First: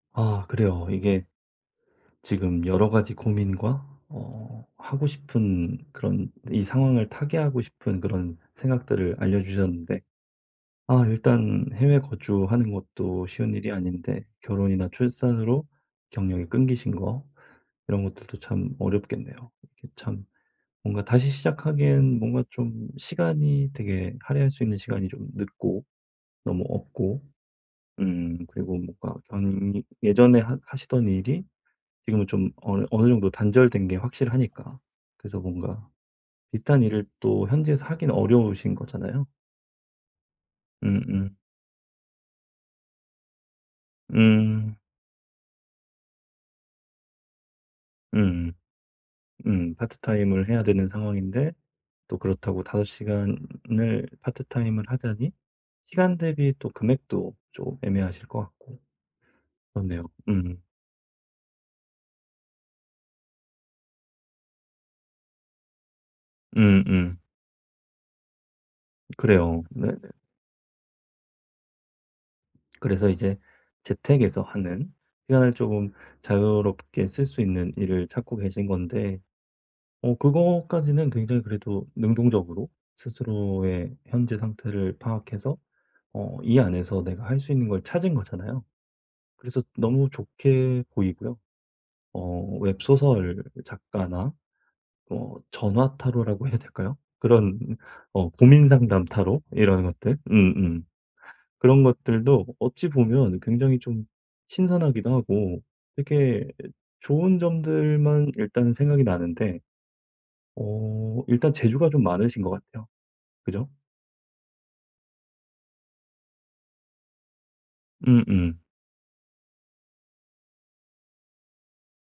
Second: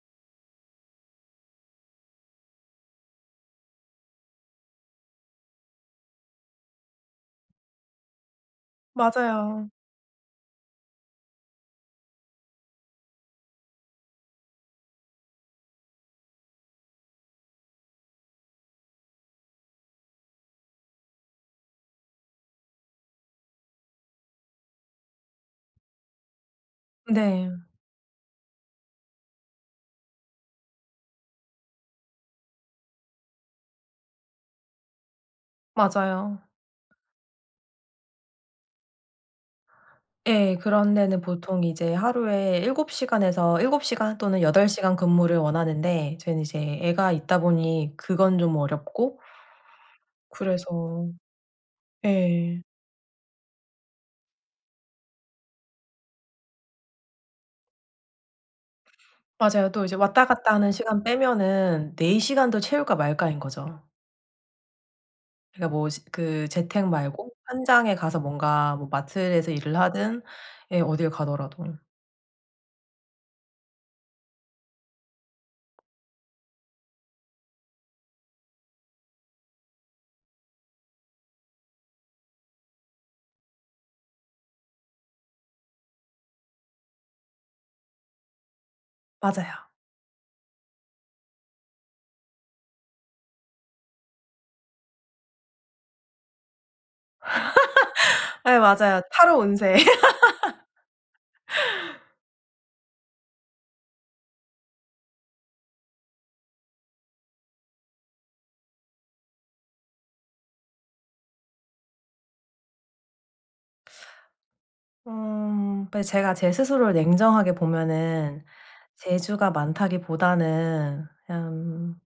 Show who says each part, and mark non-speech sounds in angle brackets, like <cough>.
Speaker 1: 아 그래요. 이게 지금 여러 가지 고민과 어 하고 싶은 그런 이 상황을 타개하고 싶은 그런 생각들을
Speaker 2: 맞아요.
Speaker 1: 알려주셨는데 아 일단 해외 거주하는 것도 쉬운 일이 아닌데 결혼이나 출산으로 경력이 끊기신 거 이런 것들도 참 어렵겠네요. 이게 참 뭔가 다시 시작하기엔 뭔가 좀 시간이 되게 할애할 수 있는 시간이 좀 늦고 너무 없고
Speaker 2: 네.
Speaker 1: 음 그리고 뭔가 당연히 예전에 하 하시던 일이 지금은 좀 어느 어느 정도 단절된 게 확실하니까. 그래서 뭔가
Speaker 2: 맞아요.
Speaker 1: 비슷한 일을 또 현지에서 하긴 어려우신 거잖아요.
Speaker 2: 예. 그런 데는
Speaker 1: 음음.
Speaker 2: 보통 이제 하루에 7 시간에서 7 시간 또는 8
Speaker 1: 음.
Speaker 2: 시간 근무를 원하는데 저는 이제 애가 있다보니 그건
Speaker 1: 음음.
Speaker 2: 좀 어렵고
Speaker 1: 음. 파트타임을 해야 되는
Speaker 2: 그래서
Speaker 1: 상황인데 또
Speaker 2: 예.
Speaker 1: 그렇다고 5 시간을 파트타임을 하자니 시간 대비 또 금액도 좀 애매하실 것 같고.
Speaker 2: 맞아요. 또 이제
Speaker 1: 그렇네요.
Speaker 2: 왔다 갔다
Speaker 1: 음.
Speaker 2: 하는 시간 빼면은 4 시간도 채울까 말까인 거죠. 그러니까 뭐지 그 재택
Speaker 1: 음음.
Speaker 2: 말고 현장에 가서 뭔가 뭐 마트에서
Speaker 1: 그래요.
Speaker 2: 일을
Speaker 1: 네네.
Speaker 2: 하든 예 어딜 가더라도.
Speaker 1: 그래서 이제 재택에서 하는 시간을 쪼금 자유롭게 쓸 수 있는 일을 찾고 계신 건데. 어 그것까지는 굉장히 그래도 능동적으로 스스로의 현재 상태를 파악해서 어 이 안에서 내가 할 수 있는 걸 찾은 거잖아요. 그래서
Speaker 2: 맞아요.
Speaker 1: 너무 좋게 보이고요. 어 웹 소설 작가나 뭐 전화 타로라고 해야 될까요? 그런 어
Speaker 2: <laughs> 예
Speaker 1: 고민
Speaker 2: 맞아요.
Speaker 1: 상담
Speaker 2: 타로
Speaker 1: 타로
Speaker 2: 운세.
Speaker 1: 이런 것들. 음음. 그런
Speaker 2: <laughs>
Speaker 1: 것들도 어찌 보면 굉장히 좀 신선하기도 하고 이렇게 좋은 점들만 일단은 생각이 나는데 어 일단 재주가 좀 많으신 것 같아요. 그죠?
Speaker 2: 음 배 제가 제 스스로를 냉정하게 보면은
Speaker 1: 음음.
Speaker 2: 재주가 많다기보다는 그냥